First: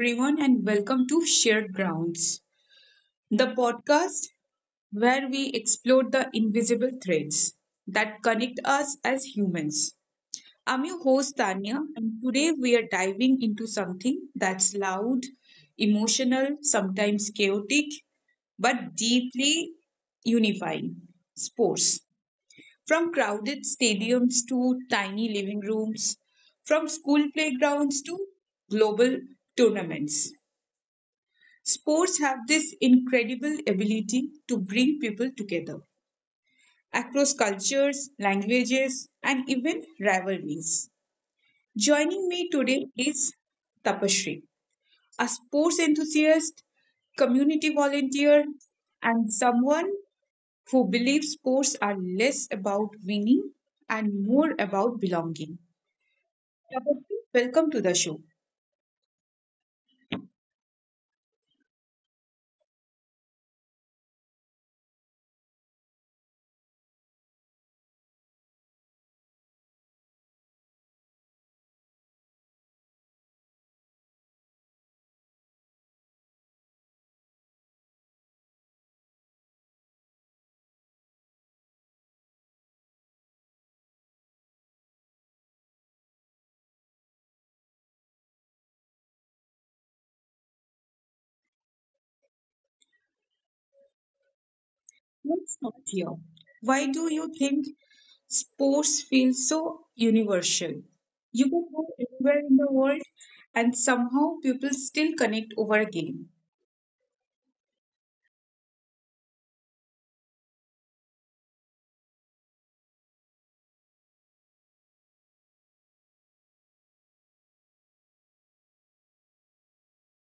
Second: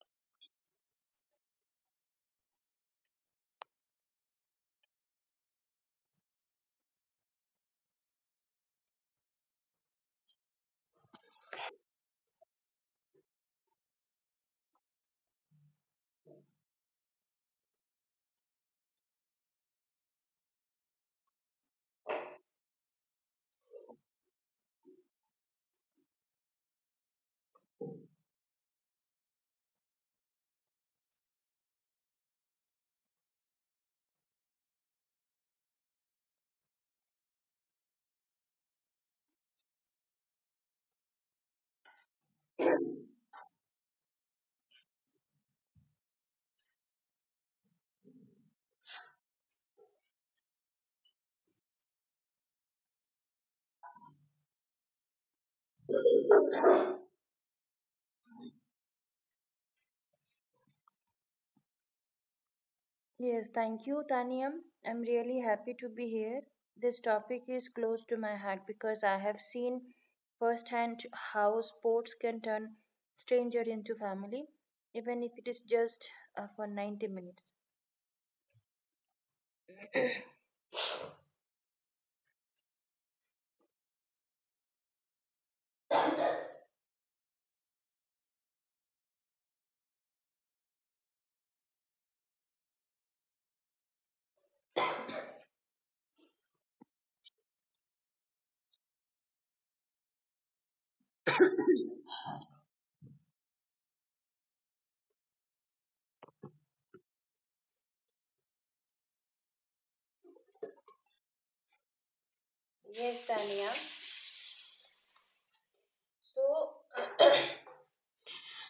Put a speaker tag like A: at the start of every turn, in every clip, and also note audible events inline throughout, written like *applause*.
A: everyone, and welcome to Shared Grounds, the podcast where we explore the invisible threads that connect us as humans. I'm your host, Tanya, and today we are diving into something that's loud, emotional, sometimes chaotic, but deeply unifying sports. From crowded stadiums to tiny living rooms, from school playgrounds to global tournaments. Sports have this incredible ability to bring people together across cultures, languages, and even rivalries. Joining me today is Tapashri, a sports enthusiast, community volunteer, and someone who believes sports are less about winning and more about belonging. Tapashri, welcome to the show.
B: Yes, thank you, Taniam. I'm really happy to be here. This topic is close to my heart because I have seen firsthand how sports can turn stranger into family, even if it is just for 90 minutes.
A: Let's start here. Why do you think sports feel so universal? You can go anywhere in the world and somehow people still connect over a game.
B: Yes, Tania. So,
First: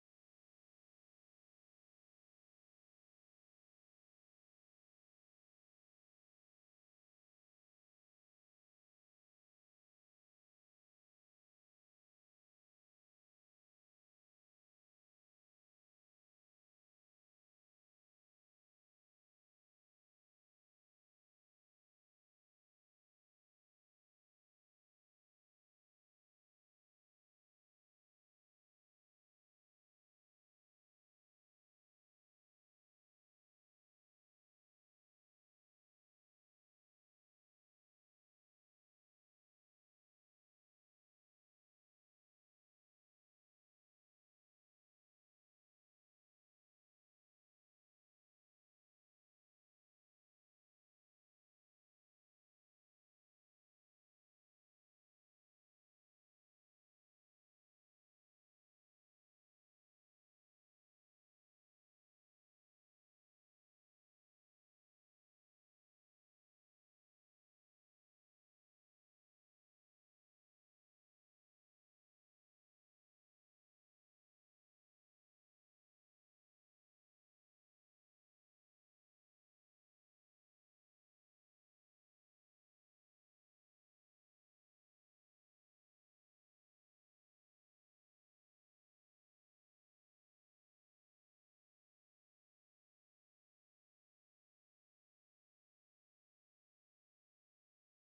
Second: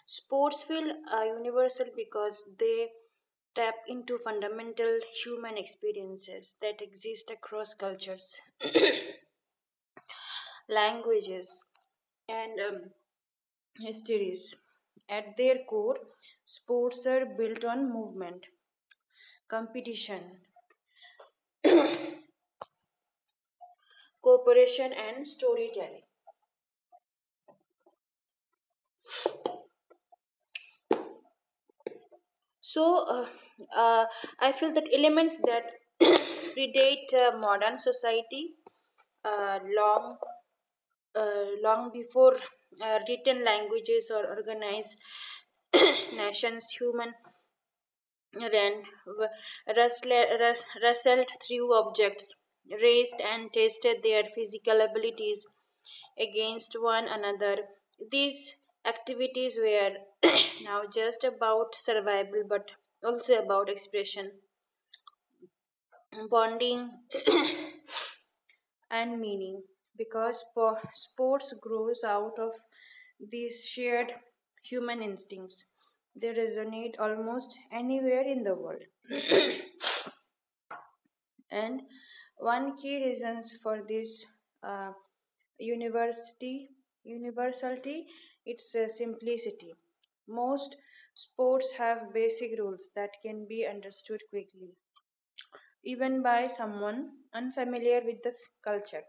B: sports feel universal because they tap into fundamental human experiences that exist across cultures, languages, and Hysteries. At their core, sports are built on movement, competition, cooperation, and storytelling. So, uh, uh, I feel that elements that *coughs* *clears throat* predate modern society uh, long, long before written languages or organized *coughs* *clears throat* nations, human Wren w- wrestle- wres- wrestled through objects, raced and tested their physical abilities against one another. These activities were *coughs* *clears throat* now just about survival but also about expression, bonding, *coughs* *clears throat* and meaning because sports grows out of these shared human instincts. They resonate almost anywhere in the world. And one key reasons for this uh, university universality it's simplicity. Most sports have basic rules that can be understood quickly, even by someone unfamiliar with the culture.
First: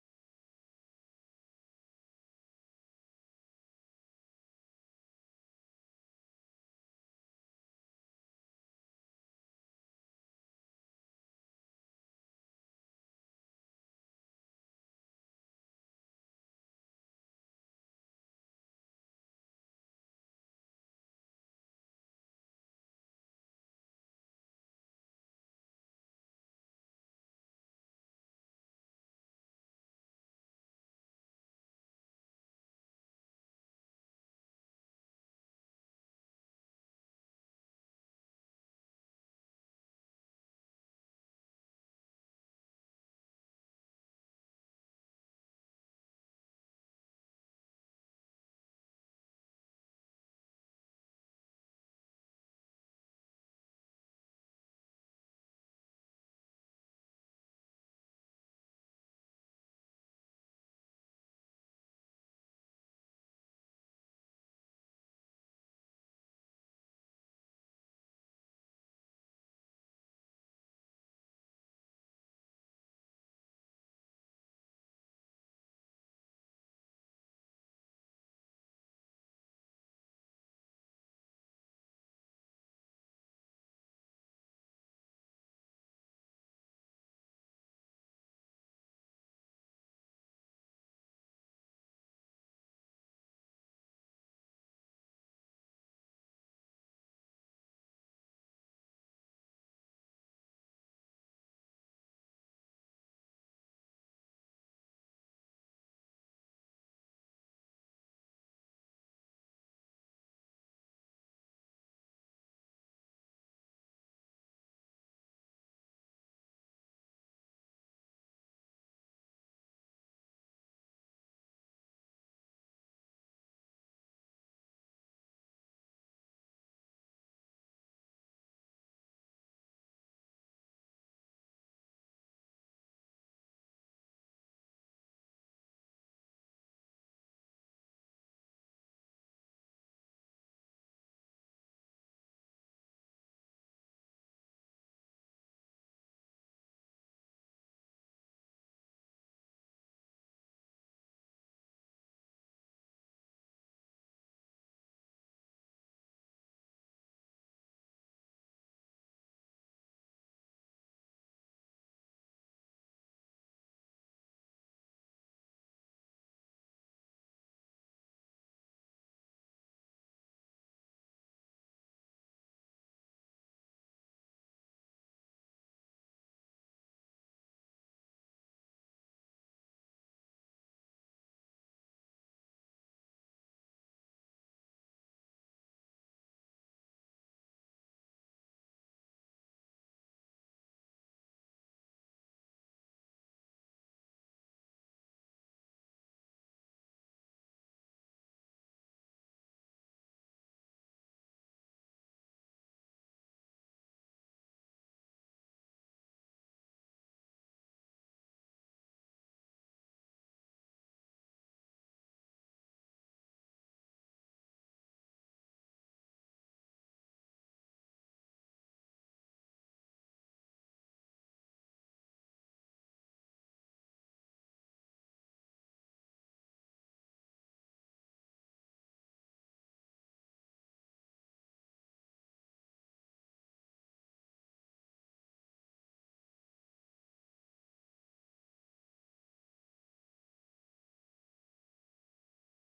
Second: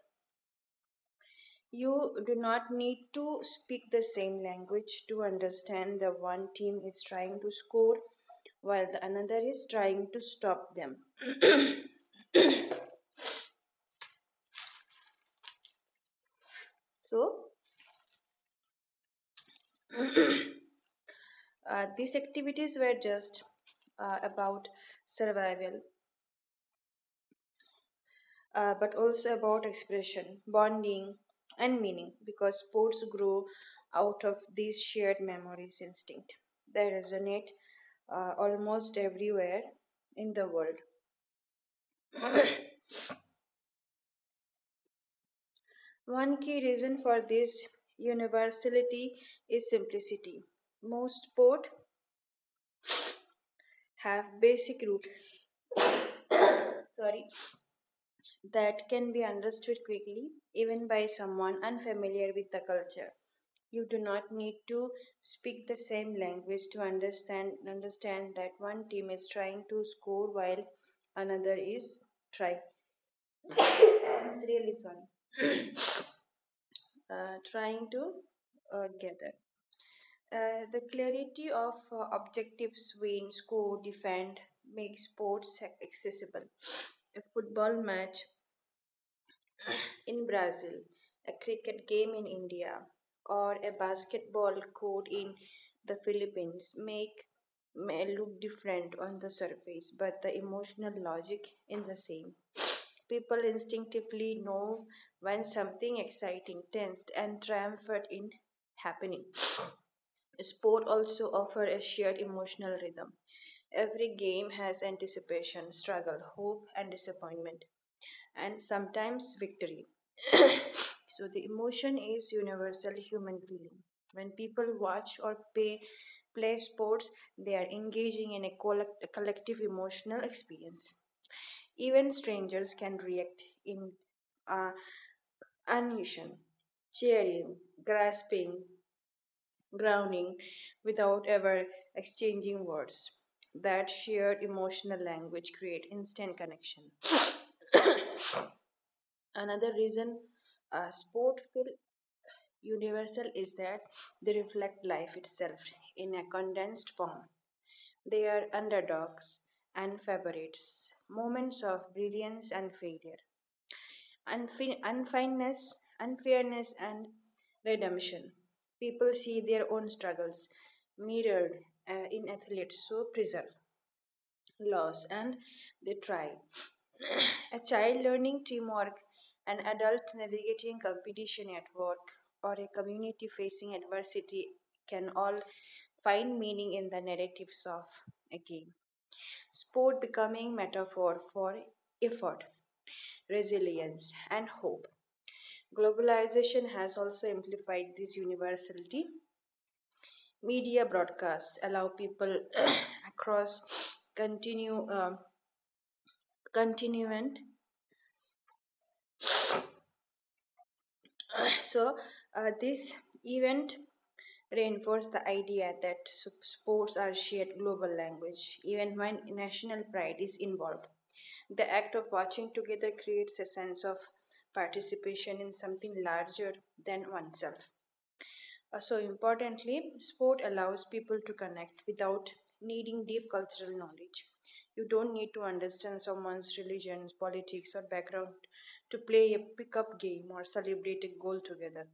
B: You do not need to speak the same language to understand the one team is trying to score while the another is trying to stop them. So these activities were just about survival, but also about expression, bonding, and meaning because sports grow out of these shared memories instinct. They resonate almost everywhere in the world. One key reason for this universality is simplicity. Most sports have basic rules. Sorry that can be understood quickly, even by someone unfamiliar with the culture. You do not need to speak the same language to understand that one team is trying to score while another is trying. It's really fun. Trying to gather. The clarity of objectives, win, score, defend, make sports accessible. A football match in Brazil, a cricket game in India, or a basketball court in the Philippines make may look different on the surface, but the emotional logic is the same. People instinctively know when something exciting, tense, and triumphant is happening. Sport also offers a shared emotional rhythm. Every game has anticipation, struggle, hope, and disappointment, and sometimes victory. So the emotion is universal human feeling. When people play sports, they are engaging in a collective emotional experience. Even strangers can react in uh, animation, cheering, grasping, grounding without ever exchanging words. That shared emotional language create instant connection. Another reason sport feel Universal is that they reflect life itself in a condensed form. They are underdogs and favorites, moments of brilliance and failure, unfineness, unfairness, and redemption. People see their own struggles mirrored in athletes who preserve loss and they try. A child learning teamwork, an adult navigating competition at work, or a community facing adversity can all find meaning in the narratives of a game. Sport becoming metaphor for effort, resilience, and hope. Globalization has also amplified this universality. Media broadcasts allow people *coughs* across continue continuant. So this event reinforced the idea that sports are shared global language, even when national pride is involved. The act of watching together creates a sense of participation in something larger than oneself. So, importantly, sport allows people to connect without needing deep cultural knowledge. You don't need to understand someone's religion, politics, or background to play a pickup game or celebrate a goal together.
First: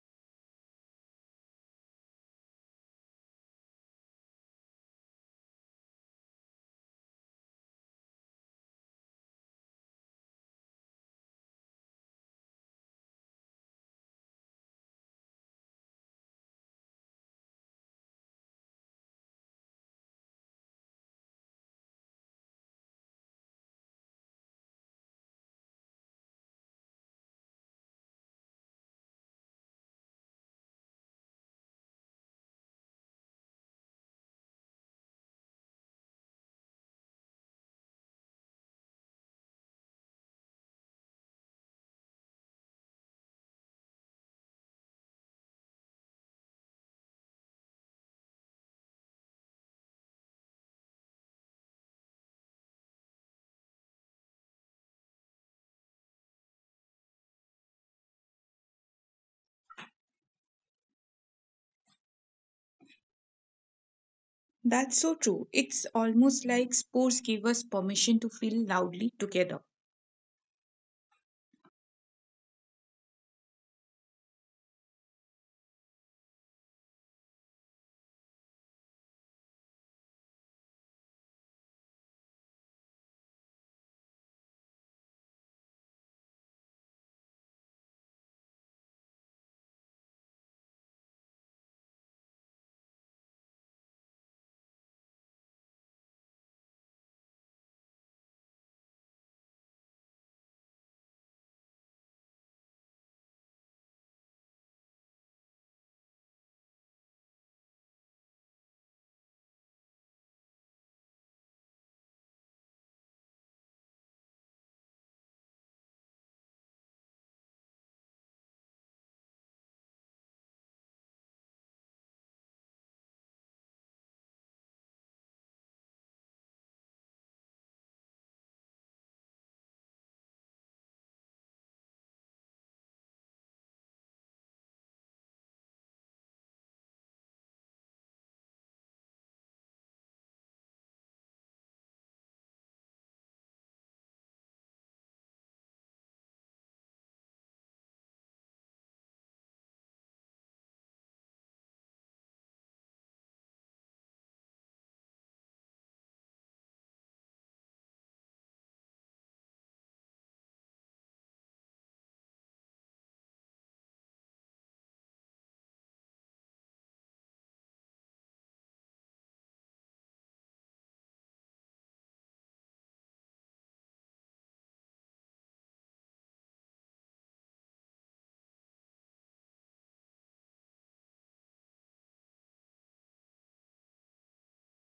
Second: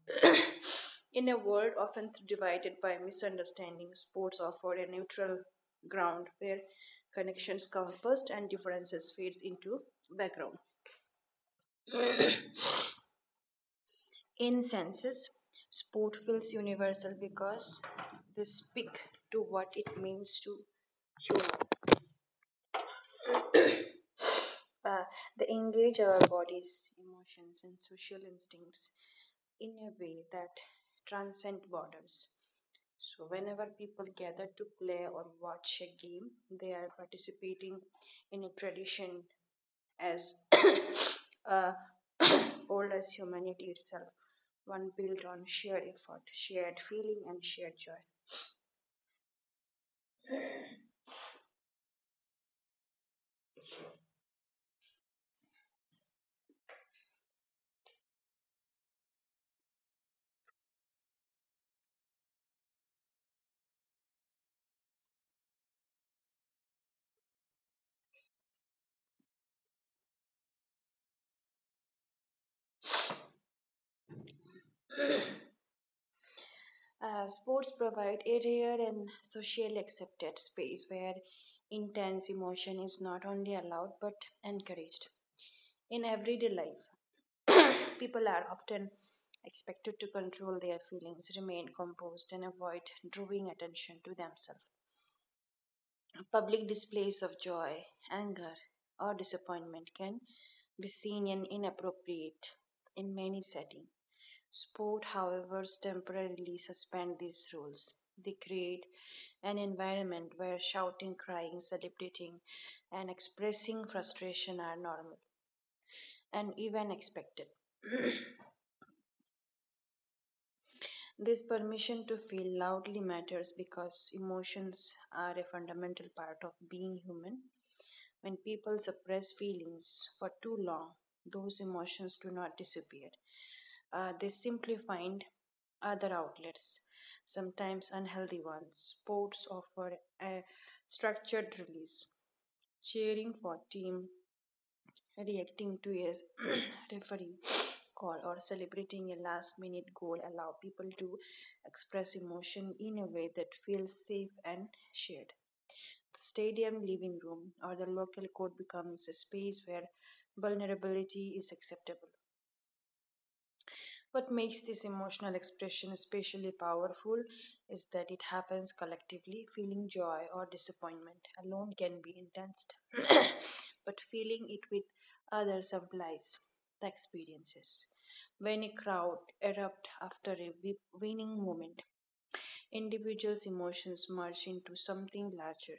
B: In a world often divided by misunderstanding, sports offer a neutral ground where connections come first and differences fades into background. In senses, sport feels universal because they speak to what it means to human. Uh, they engage our bodies, emotions, and social instincts in a way that transcend borders. So, whenever people gather to play or watch a game, they are participating in a tradition as *coughs* uh, *coughs* old as humanity itself, one built on shared effort, shared feeling, and shared joy.
A: That's so true. It's almost like sports give us permission to feel loudly together.
B: Sports provide a rare and socially accepted space where intense emotion is not only allowed but encouraged. In everyday life, *coughs* *clears throat* people are often expected to control their feelings, remain composed, and avoid drawing attention to themselves. Public displays of joy, anger, or disappointment can be seen and inappropriate in many settings. Sport, however, temporarily suspend these rules. They create an environment where shouting, crying, celebrating, and expressing frustration are normal and even expected. This permission to feel loudly matters because emotions are a fundamental part of being human. When people suppress feelings for too long, those emotions do not disappear. They simply find other outlets, sometimes unhealthy ones. Sports offer a structured release. Cheering for team reacting to a *clears throat* referee call or celebrating a last minute goal allow people to express emotion in a way that feels safe and shared. The stadium living room or the local court becomes a space where vulnerability is acceptable. What makes this emotional expression especially powerful is that it happens collectively. Feeling joy or disappointment alone can be intense, *coughs* but feeling it with others amplifies the experiences. When a crowd erupts after a winning moment, individuals' emotions merge into something larger.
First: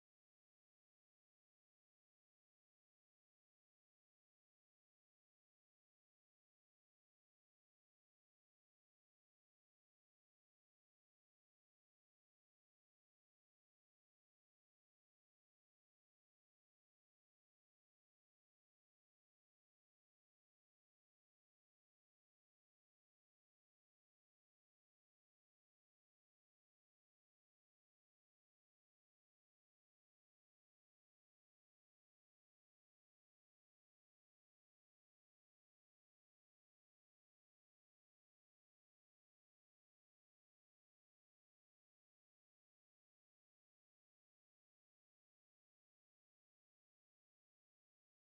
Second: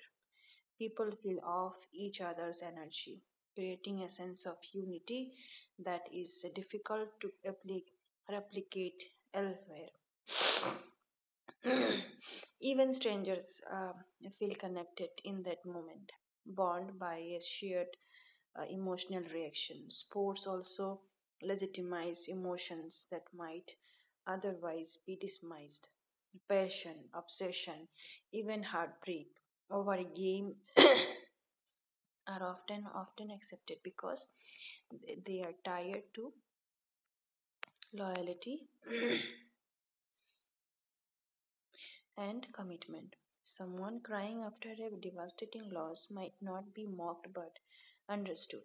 B: People feel off each other's energy, creating a sense of unity that is difficult to replicate elsewhere. *clears throat* *sniffs* Even strangers feel connected in that moment, bound by a shared emotional reaction. Sports also legitimize emotions that might otherwise be dismissed. Passion, obsession, even heartbreak over a game *clears throat* *coughs* are often accepted because they are tied to loyalty *clears throat* *coughs* and commitment. Someone crying after a devastating loss might not be mocked but understood.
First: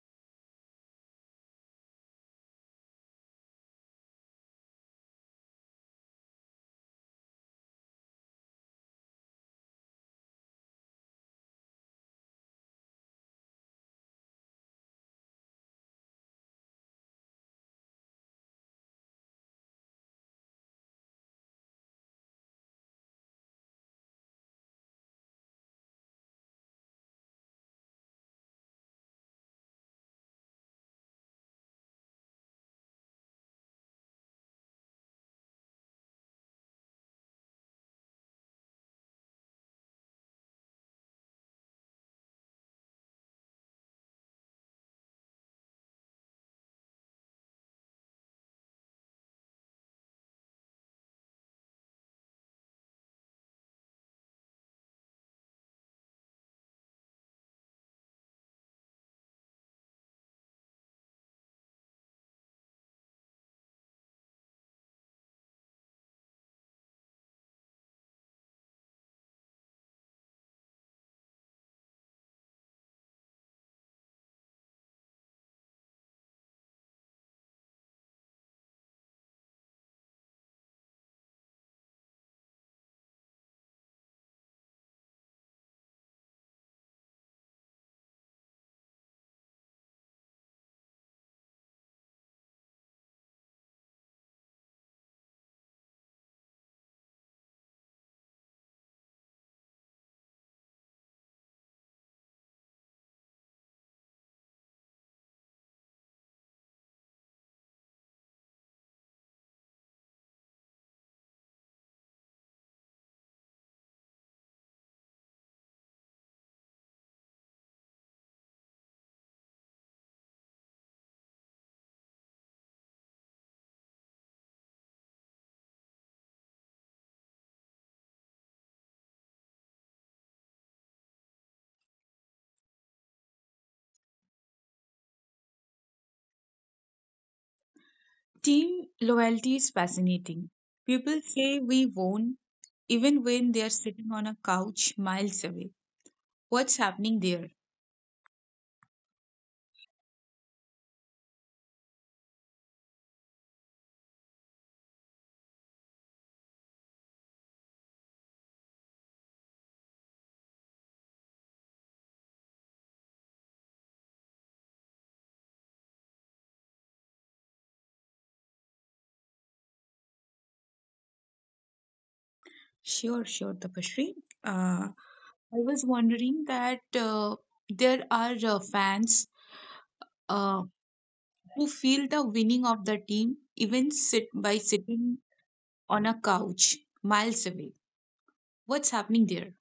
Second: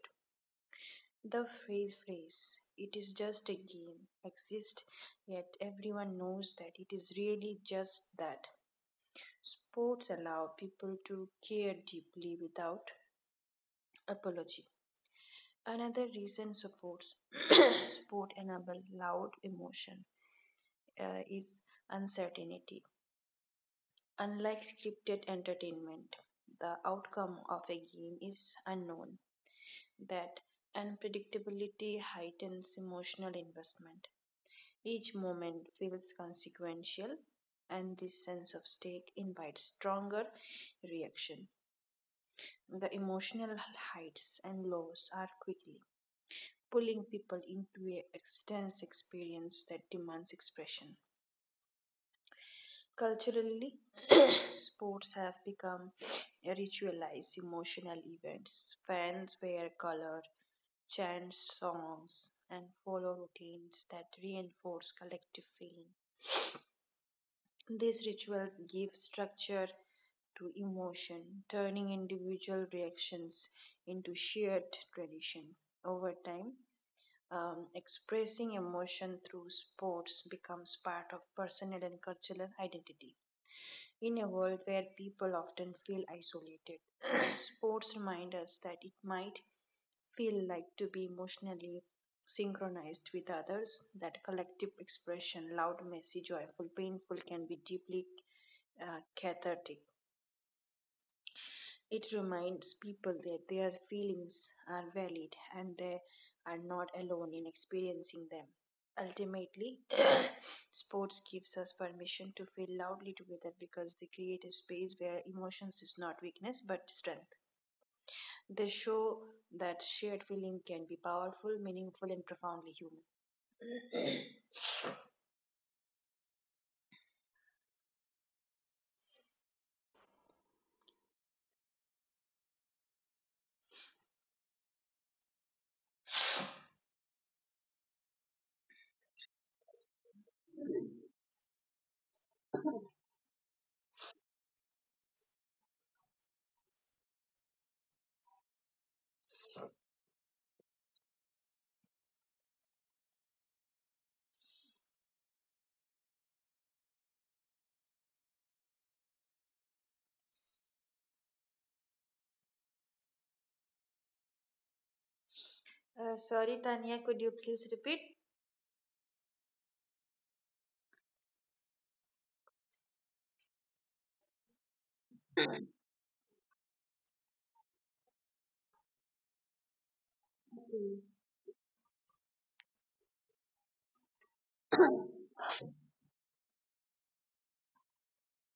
B: The phrase it is just a game exists, yet everyone knows that it is really just that. Sports allow people to care deeply without apology. Another reason supports *clears throat* *coughs* sport enable loud emotion. Is uncertainty. Unlike scripted entertainment, the outcome of a game is unknown. That unpredictability heightens emotional investment. Each moment feels consequential, and this sense of stake invites stronger reaction. The emotional heights and lows are quickly pulling people into an intense experience that demands expression. Culturally, *clears throat* sports have become ritualized emotional events. Fans wear color, chant songs, and follow routines that reinforce collective feeling. These rituals give structure to emotion, turning individual reactions into shared tradition. Over time, expressing emotion through sports becomes part of personal and cultural identity. In a world where people often feel isolated, *clears throat* sports remind us that it might feel like to be emotionally synchronized with others, that collective expression, loud, messy, joyful, painful, can be deeply cathartic. It reminds people that their feelings are valid and they are not alone in experiencing them. Ultimately, sports gives us permission to feel loudly together because they create a space where emotions is not weakness but strength. They show that shared feeling can be powerful, meaningful, and profoundly human.
A: Team loyalty is fascinating. People say we won even when they are sitting on a couch miles away. What's happening there?
B: Sorry, Tanya, could you please repeat?
A: Sure, sure, Tapashri. Uh, I was wondering that there are fans uh, who feel the winning of the team even sit by sitting on a
B: *coughs*
A: couch miles away. What's happening there?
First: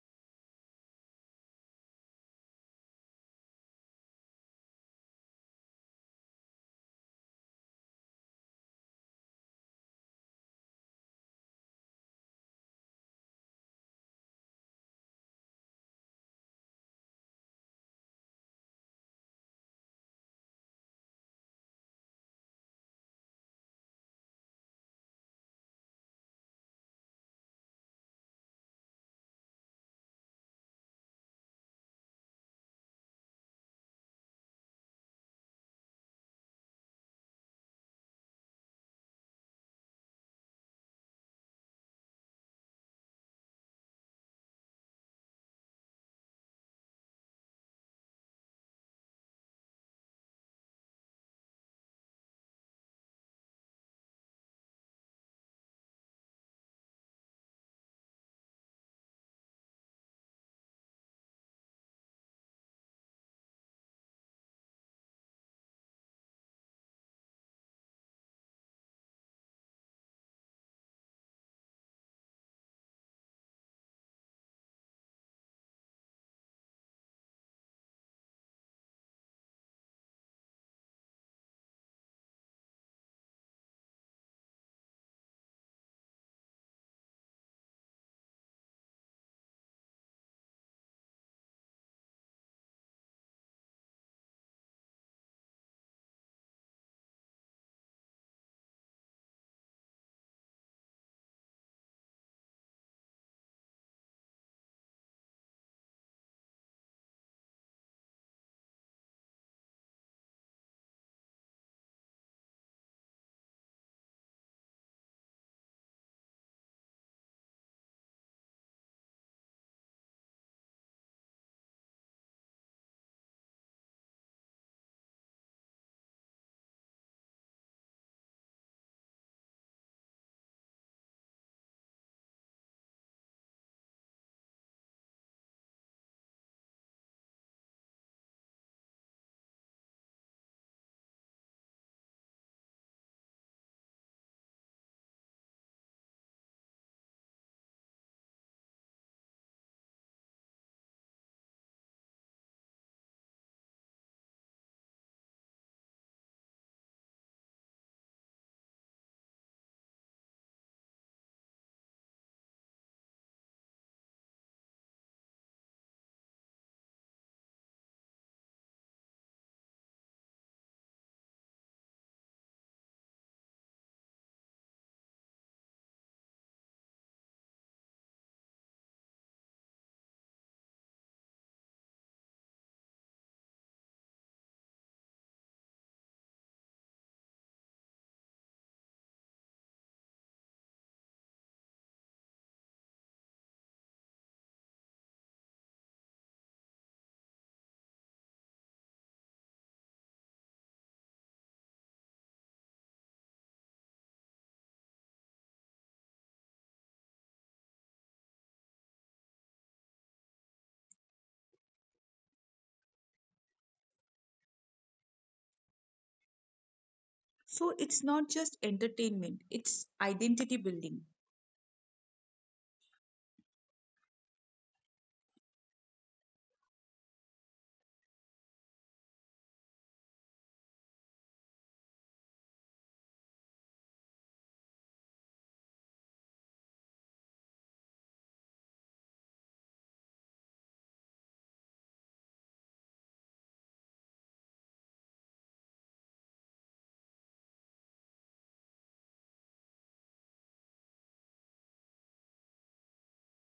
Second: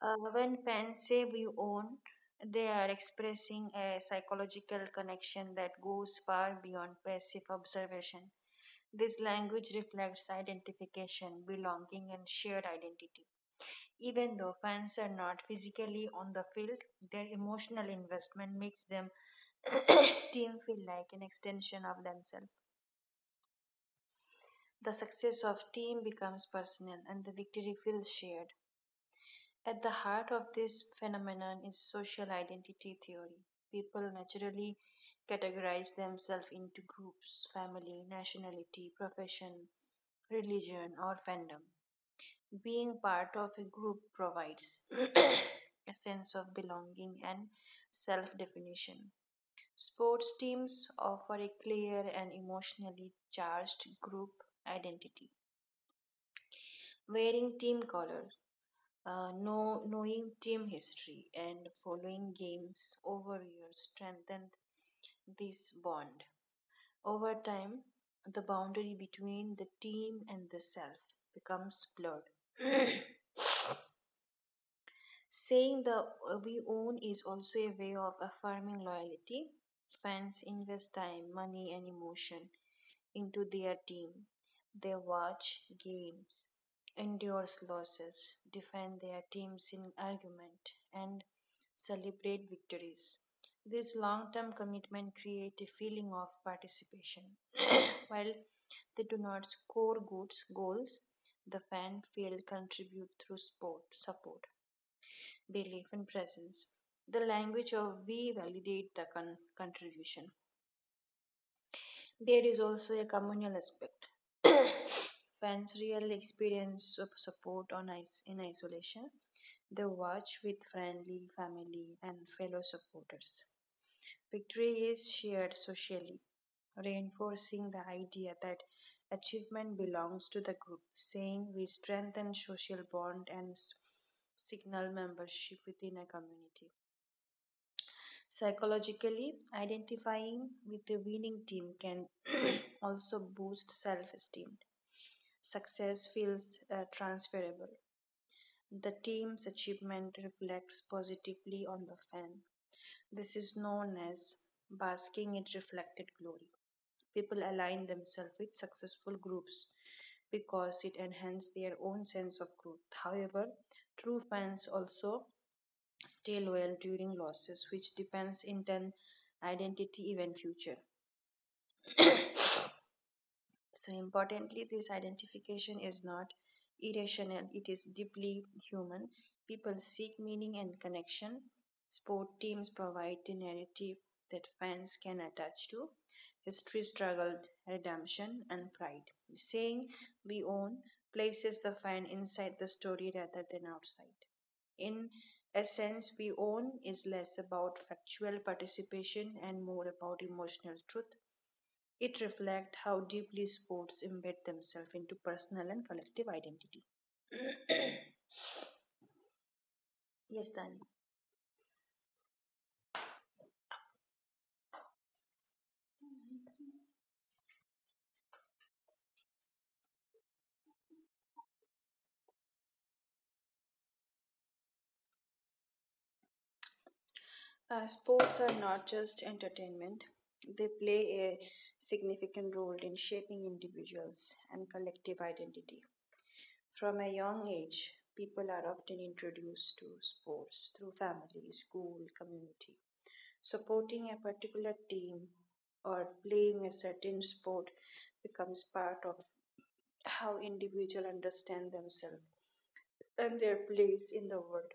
B: When fans say we own, they are expressing a psychological connection that goes far beyond passive observation. This language reflects identification, belonging, and shared identity. Even though fans are not physically on the field, their emotional investment makes them *coughs* team feel like an extension of themselves. The success of team becomes personal and the victory feels shared. At the heart of this phenomenon is social identity theory. People naturally categorize themselves into groups, family, nationality, profession, religion, or fandom. Being part of a group provides *coughs* *clears throat* a sense of belonging and self definition. Sports teams offer a clear and emotionally charged group identity. Wearing team colors, knowing team history, and following games over years strengthened this bond. Over time, the boundary between the team and the self becomes blurred. *coughs* *clears throat* Saying the we own is also a way of affirming loyalty. Fans invest time, money, and emotion into their team. They watch games, endorse losses, defend their teams in argument, and celebrate victories. This long term commitment creates a feeling of participation. While they do not score good goals, the fan feel contribute through sport support belief in presence the language of we validate the contribution there is also a communal aspect fans real experience of support on in isolation they watch with friendly family and fellow supporters victory is shared socially reinforcing the idea that achievement belongs to the group saying we strengthen social bond and signal membership within a community. Psychologically, identifying with the winning team can *clears throat* also boost self esteem. Success feels transferable. The team's achievement reflects positively on the fan. This is known as basking in reflected glory. People align themselves with successful groups because it enhances their own sense of growth. However, true fans also Stillwell during losses, which depends in turn identity event future. *coughs* So importantly, this identification is not irrational; it is deeply human. People seek meaning and connection. Sport teams provide the narrative that fans can attach to. History struggle, redemption and pride. Saying we own places the fan inside the story rather than outside. In essence, we own is less about factual participation and more about emotional truth. It reflects how deeply sports embed themselves into personal and collective identity. Yes, Dani.
A: So it's not just entertainment, it's identity building.
B: Sports are not just entertainment, they play a significant role in shaping individuals and collective identity. From a young age, people are often introduced to sports through family, school, community, supporting a particular team or playing a certain sport becomes part of how individuals understand themselves and their place in the world.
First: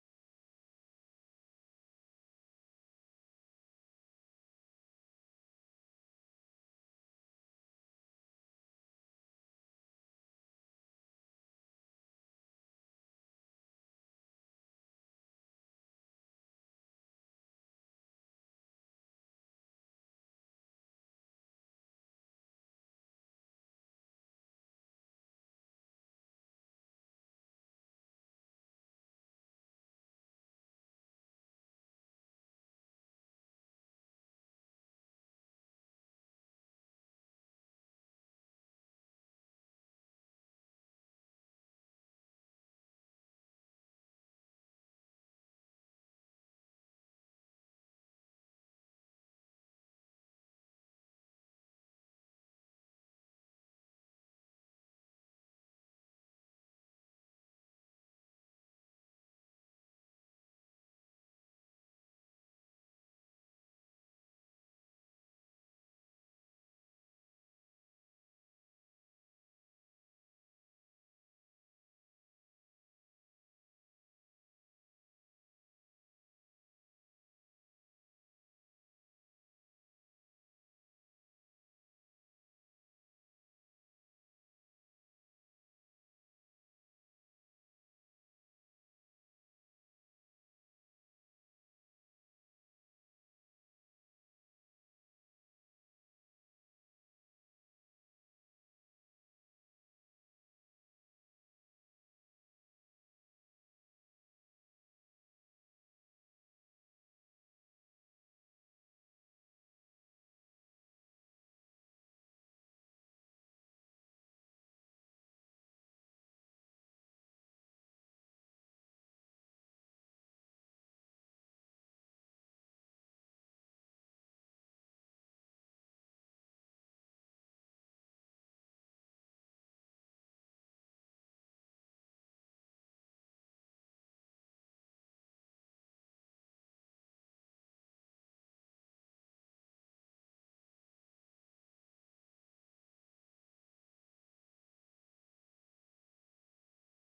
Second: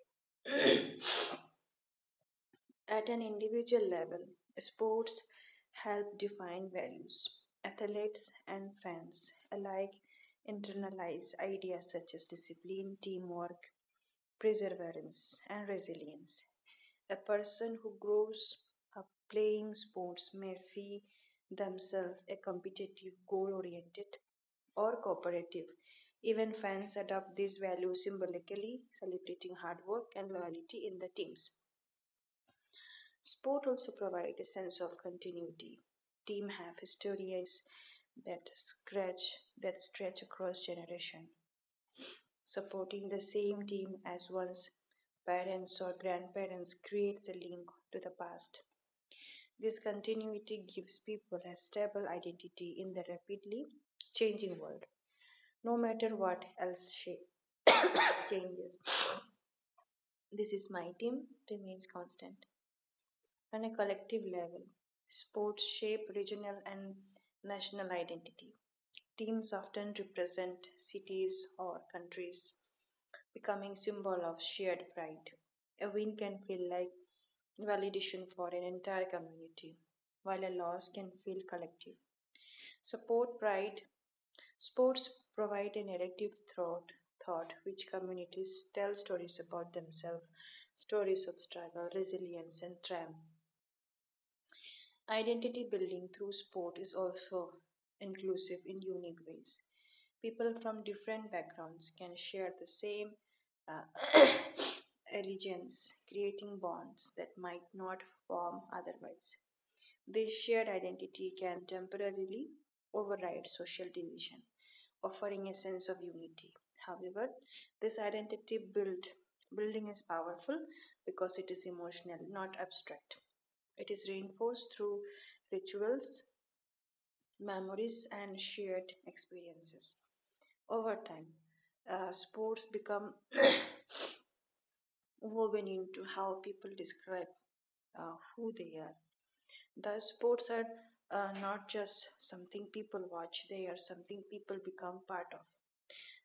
B: At an individual level, sports help define values. Athletes and fans alike internalize ideas such as discipline, teamwork, perseverance, and resilience. A person who grows up playing sports may see themselves a competitive, goal oriented, or cooperative. Even fans adopt these values symbolically, celebrating hard work and loyalty in the teams. Sport also provides a sense of continuity. Teams have histories that stretch that stretch across generation. Supporting the same team as one's parents or grandparents creates a link to the past. This continuity gives people a stable identity in the rapidly changing world, no matter what else shape changes. This is my team remains constant. On a collective level, sports shape regional and national identity. Teams often represent cities or countries, becoming symbol of shared pride. A win can feel like validation for an entire community, while a loss can feel collective. Support pride. Sports provide a narrative thought which communities tell stories about themselves, stories of struggle, resilience, and triumph. Identity building through sport is also inclusive in unique ways. People from different backgrounds can share the same uh, *coughs* allegiance, creating bonds that might not form otherwise. This shared identity can temporarily override social division offering a sense of unity. However, this identity building is powerful because it is emotional, not abstract. It is reinforced through rituals, memories, and shared experiences. Over time, sports become *coughs* woven into how people describe who they are. Thus, sports are not just something people watch, they are something people become part of.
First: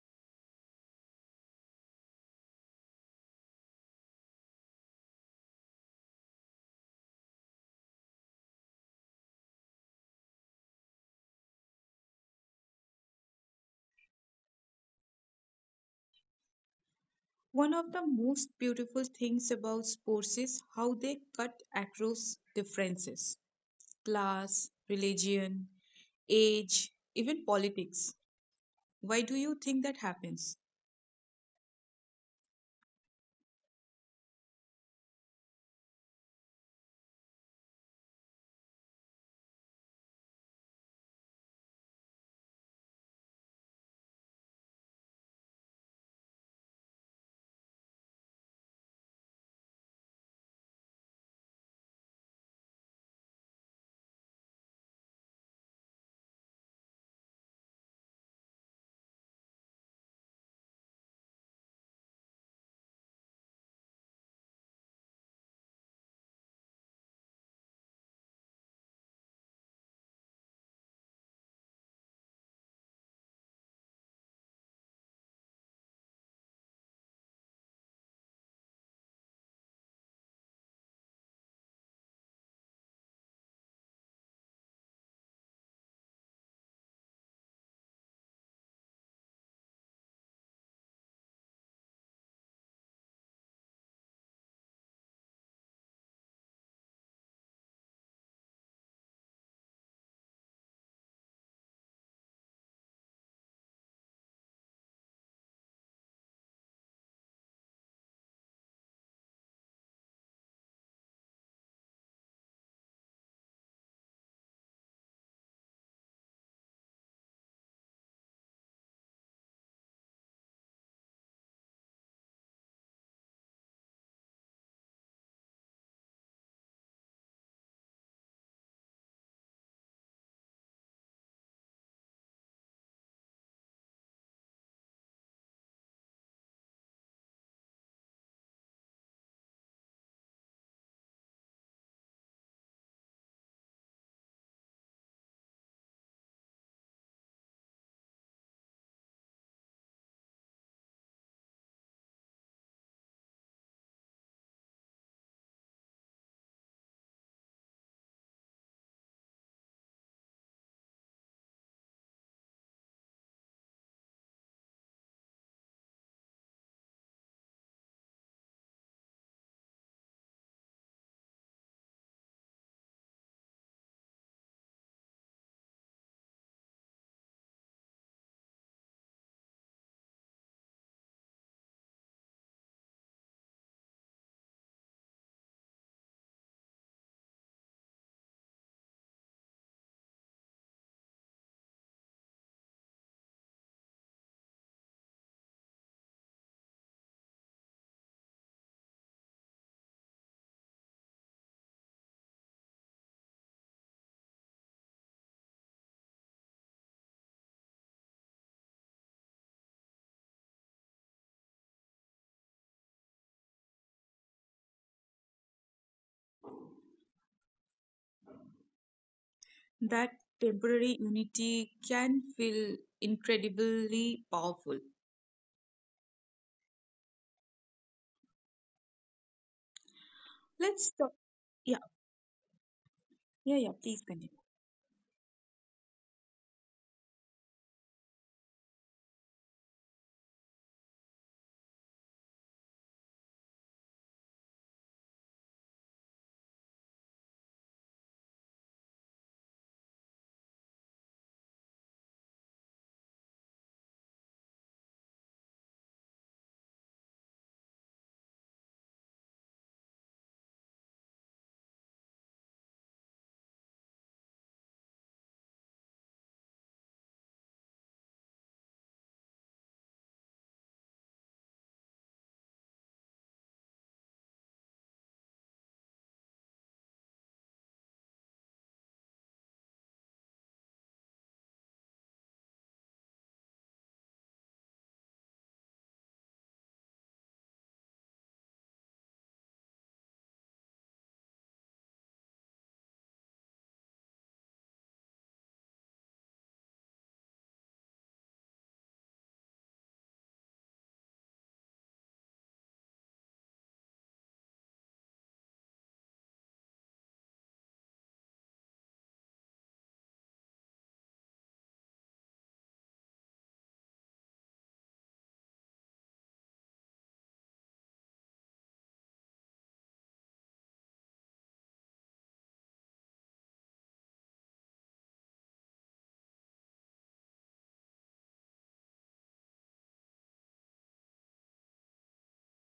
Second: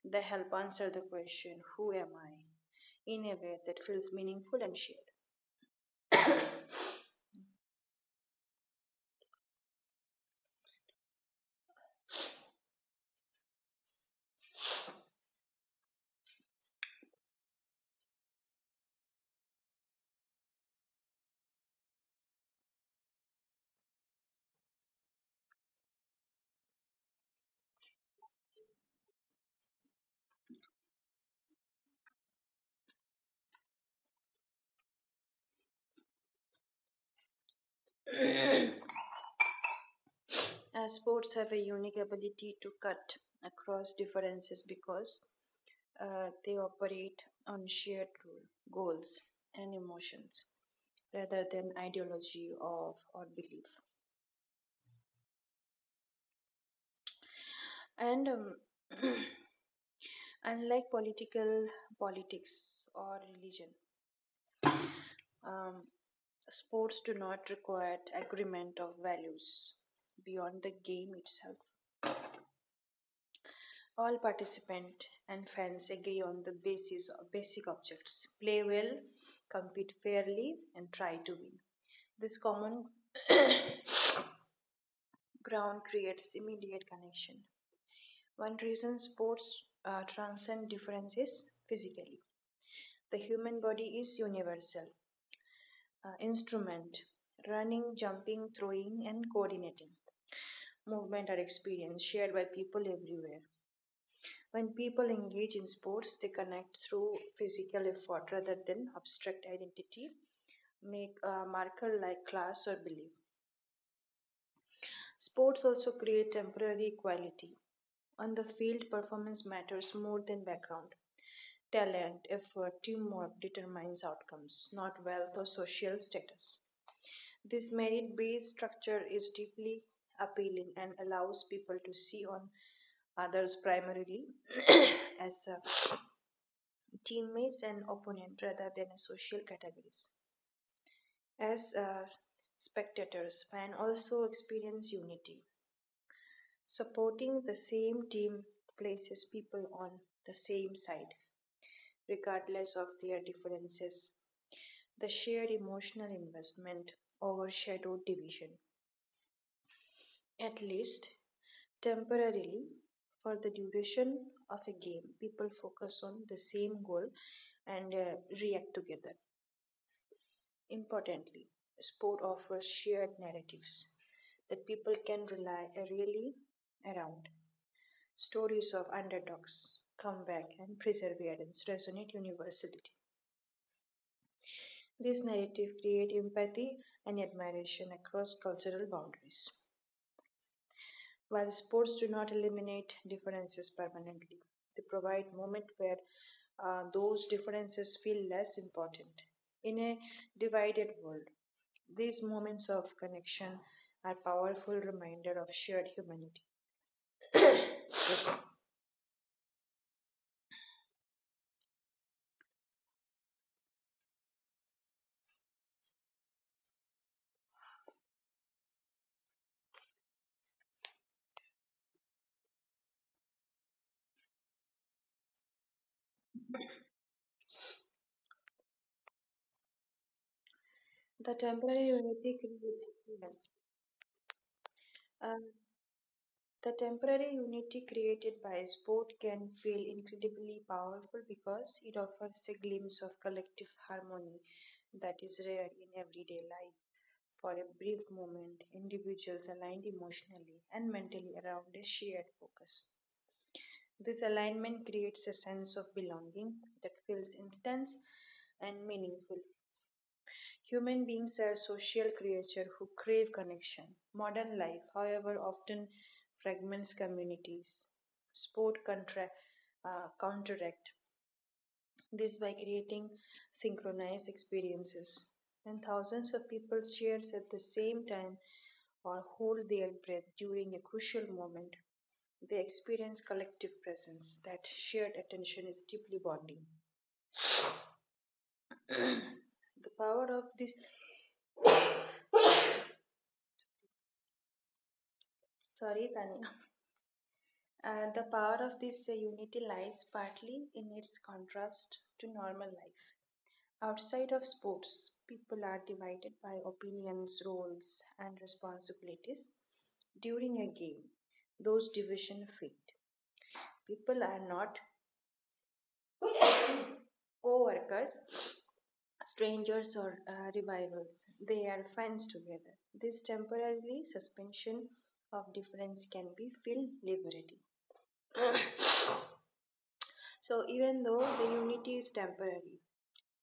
B: They help answer the question, who am I, in a way that feels meaningful and shared.
A: One of the most beautiful things about sports is how they cut across differences, class, religion, age, even politics. Why do you think that happens?
B: Sports have a unique ability to cut across differences because they operate on shared rule, goals, and emotions rather than ideology of or belief. And *clears throat* unlike political politics or religion, um, sports do not require agreement of values beyond the game itself. All participants and fans agree on the basis of basic objects play well, compete fairly, and try to win. This common ground creates immediate connection. One reason sports transcend differences physically. The human body is universal. Instrument, running, jumping, throwing, and coordinating. Movement are experience shared by people everywhere. When people engage in sports, they connect through physical effort rather than abstract identity, make a marker like class or belief. Sports also create temporary equality. On the field, performance matters more than background. Talent, effort, teamwork determines outcomes, not wealth or social status. This merit based structure is deeply appealing and allows people to see on others primarily as teammates and opponent rather than social categories. As spectators, fans also experience unity. Supporting the same team places people on the same side, regardless of their differences. The shared emotional investment overshadowed division, at least temporarily. For the duration of a game, people focus on the same goal and react together. Importantly, sport offers shared narratives that people can rely really around. Stories of underdogs, comeback, and perseverance resonate universally. These narratives create empathy and admiration across cultural boundaries. While sports do not eliminate differences permanently, they provide moments where those differences feel less important. In a divided world, these moments of connection are powerful reminder of shared humanity.
A: That temporary unity can feel incredibly powerful. Let's
B: The
A: talk.
B: temporary
A: Yeah,
B: unity created yes,
A: yeah, yeah. Please continue.
B: uh, the temporary unity created by sport can feel incredibly powerful because it offers a glimpse of collective harmony that is rare in everyday life. For a brief moment, individuals aligned emotionally and mentally around a shared focus. This alignment creates a sense of belonging that feels instant and meaningful. Human beings are social creatures who crave connection. Modern life, however, often fragments communities. Sport contra- Counteract this by creating synchronized experiences. When thousands of people cheers at the same time or hold their breath during a crucial moment, they experience collective presence. That shared attention is deeply bonding. The power of this, sorry, Tanya, the power of this unity lies partly in its contrast to normal life. Outside of sports, people are divided by opinions, roles, and responsibilities. During a game, those divisions fade. People are not co workers, strangers or revivals. They are fans together. This temporarily suspension of difference can be feel liberating. So even though the unity is temporary,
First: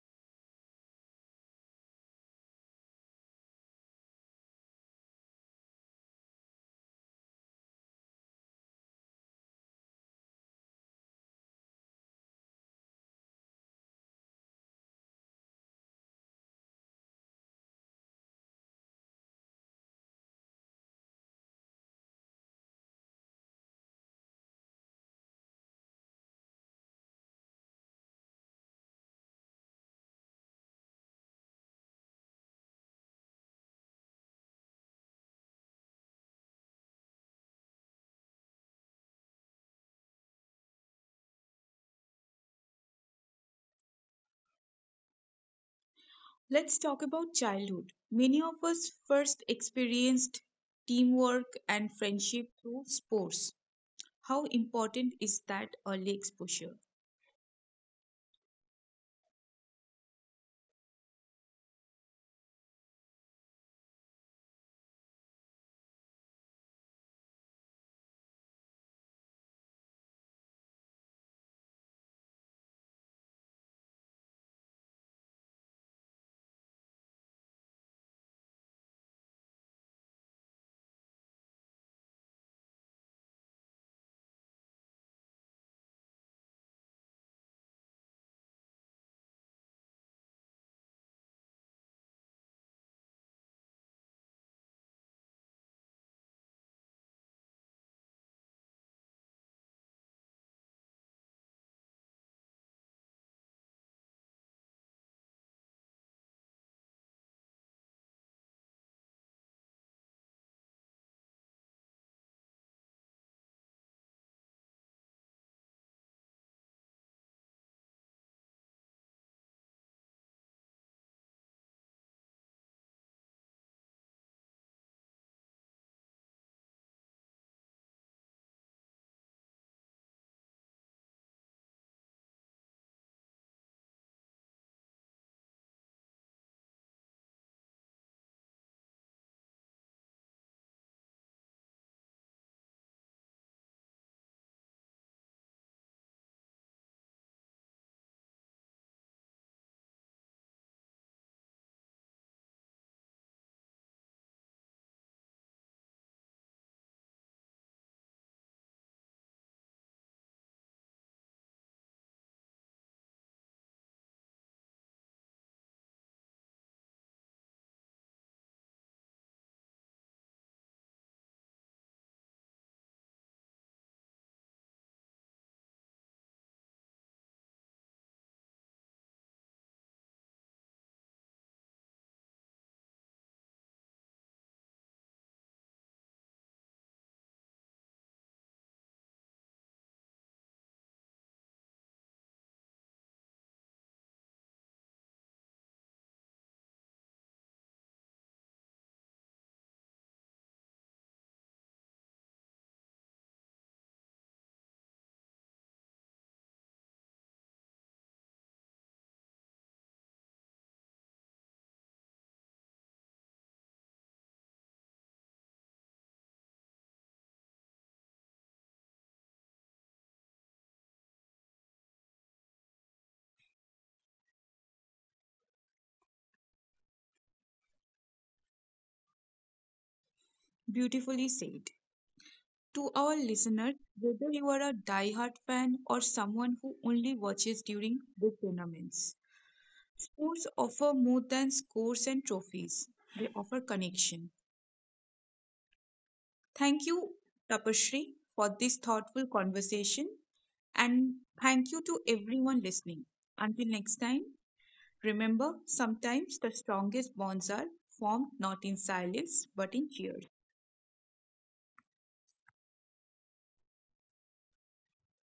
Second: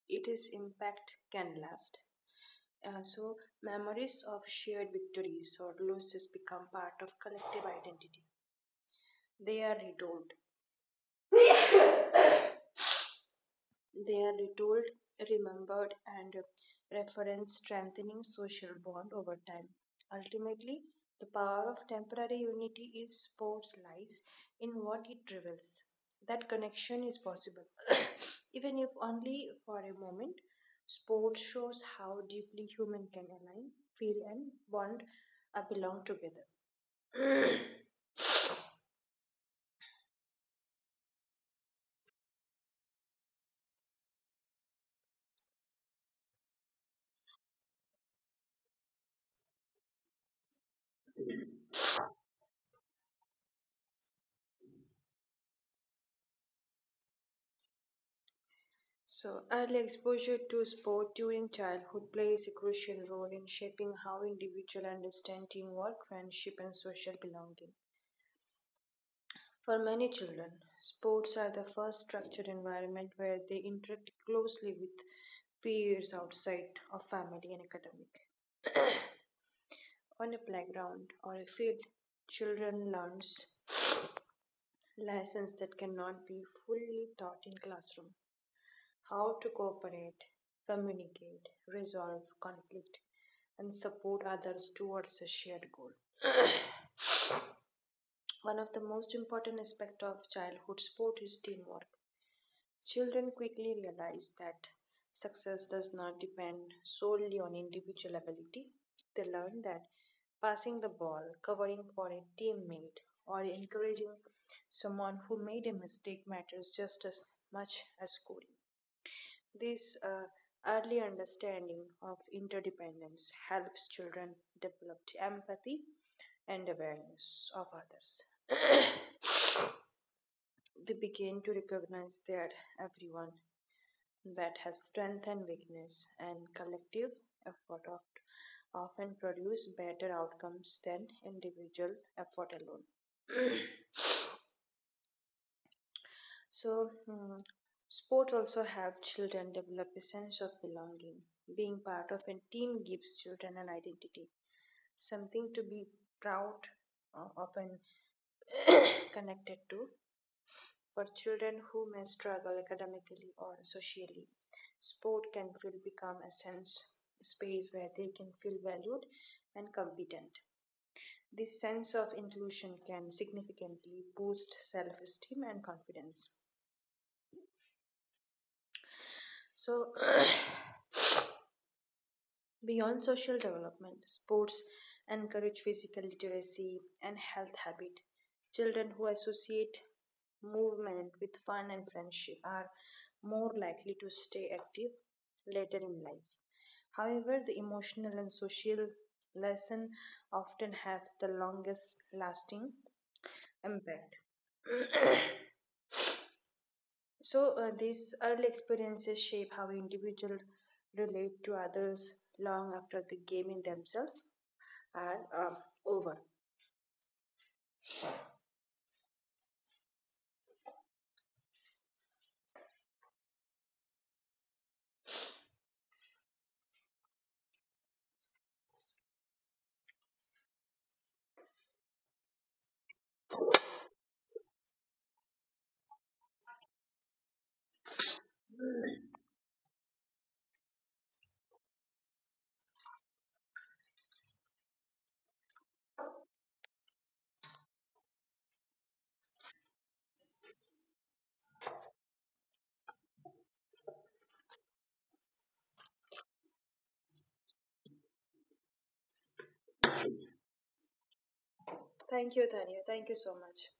B: it is impact can last. So memories of shared victories or losses become part of collective identity. They are retold They are retold, remembered, and referenced, strengthening social bond over time. Ultimately, the power of temporary unity is sports lies in what it reveals. That connection is possible, *coughs* even if only for a moment. Sports shows how deeply human can align, feel, and bond, belong together. *coughs*
A: Let's talk about childhood. Many of us first experienced teamwork and friendship through sports. How important is that early exposure?
B: So, early exposure to sport during childhood plays a crucial role in shaping how individuals understand teamwork, friendship, and social belonging. For many children, sports are the first structured environment where they interact closely with peers outside of family and academic. On a playground or a field, children learns lessons that cannot be fully taught in classroom. How to cooperate, communicate, resolve conflict, and support others towards a shared goal. One of the most important aspects of childhood sport is teamwork. Children quickly realize that success does not depend solely on individual ability. They learn that passing the ball, covering for a teammate, or encouraging someone who made a mistake matters just as much as scoring. This early understanding of interdependence helps children develop empathy and awareness of others. They begin to recognize that everyone that has strength and weakness and collective effort of, often produce better outcomes than individual effort alone. So, mm, Sport also helps children develop a sense of belonging. Being part of a team gives children an identity, something to be proud of, often connected to for children who may struggle academically or socially. Sport can feel become a sense space where they can feel valued and competent. This sense of inclusion can significantly boost self-esteem and confidence. So beyond social development, sports encourage physical literacy and health habit. Children who associate movement with fun and friendship are more likely to stay active later in life. However, the emotional and social lesson often have the longest lasting impact. So, these early experiences shape how individuals relate to others long after the gaming themselves and over.
A: Beautifully said. To our listeners, whether you are a diehard fan or someone who only watches during the tournaments, sports offer more than scores and trophies, they offer connection. Thank you, Tapashri, for this thoughtful conversation. And thank you to everyone listening. Until next time, remember sometimes the strongest bonds are formed not in silence but in cheers.
B: Thank you, Tanya. Thank you so much.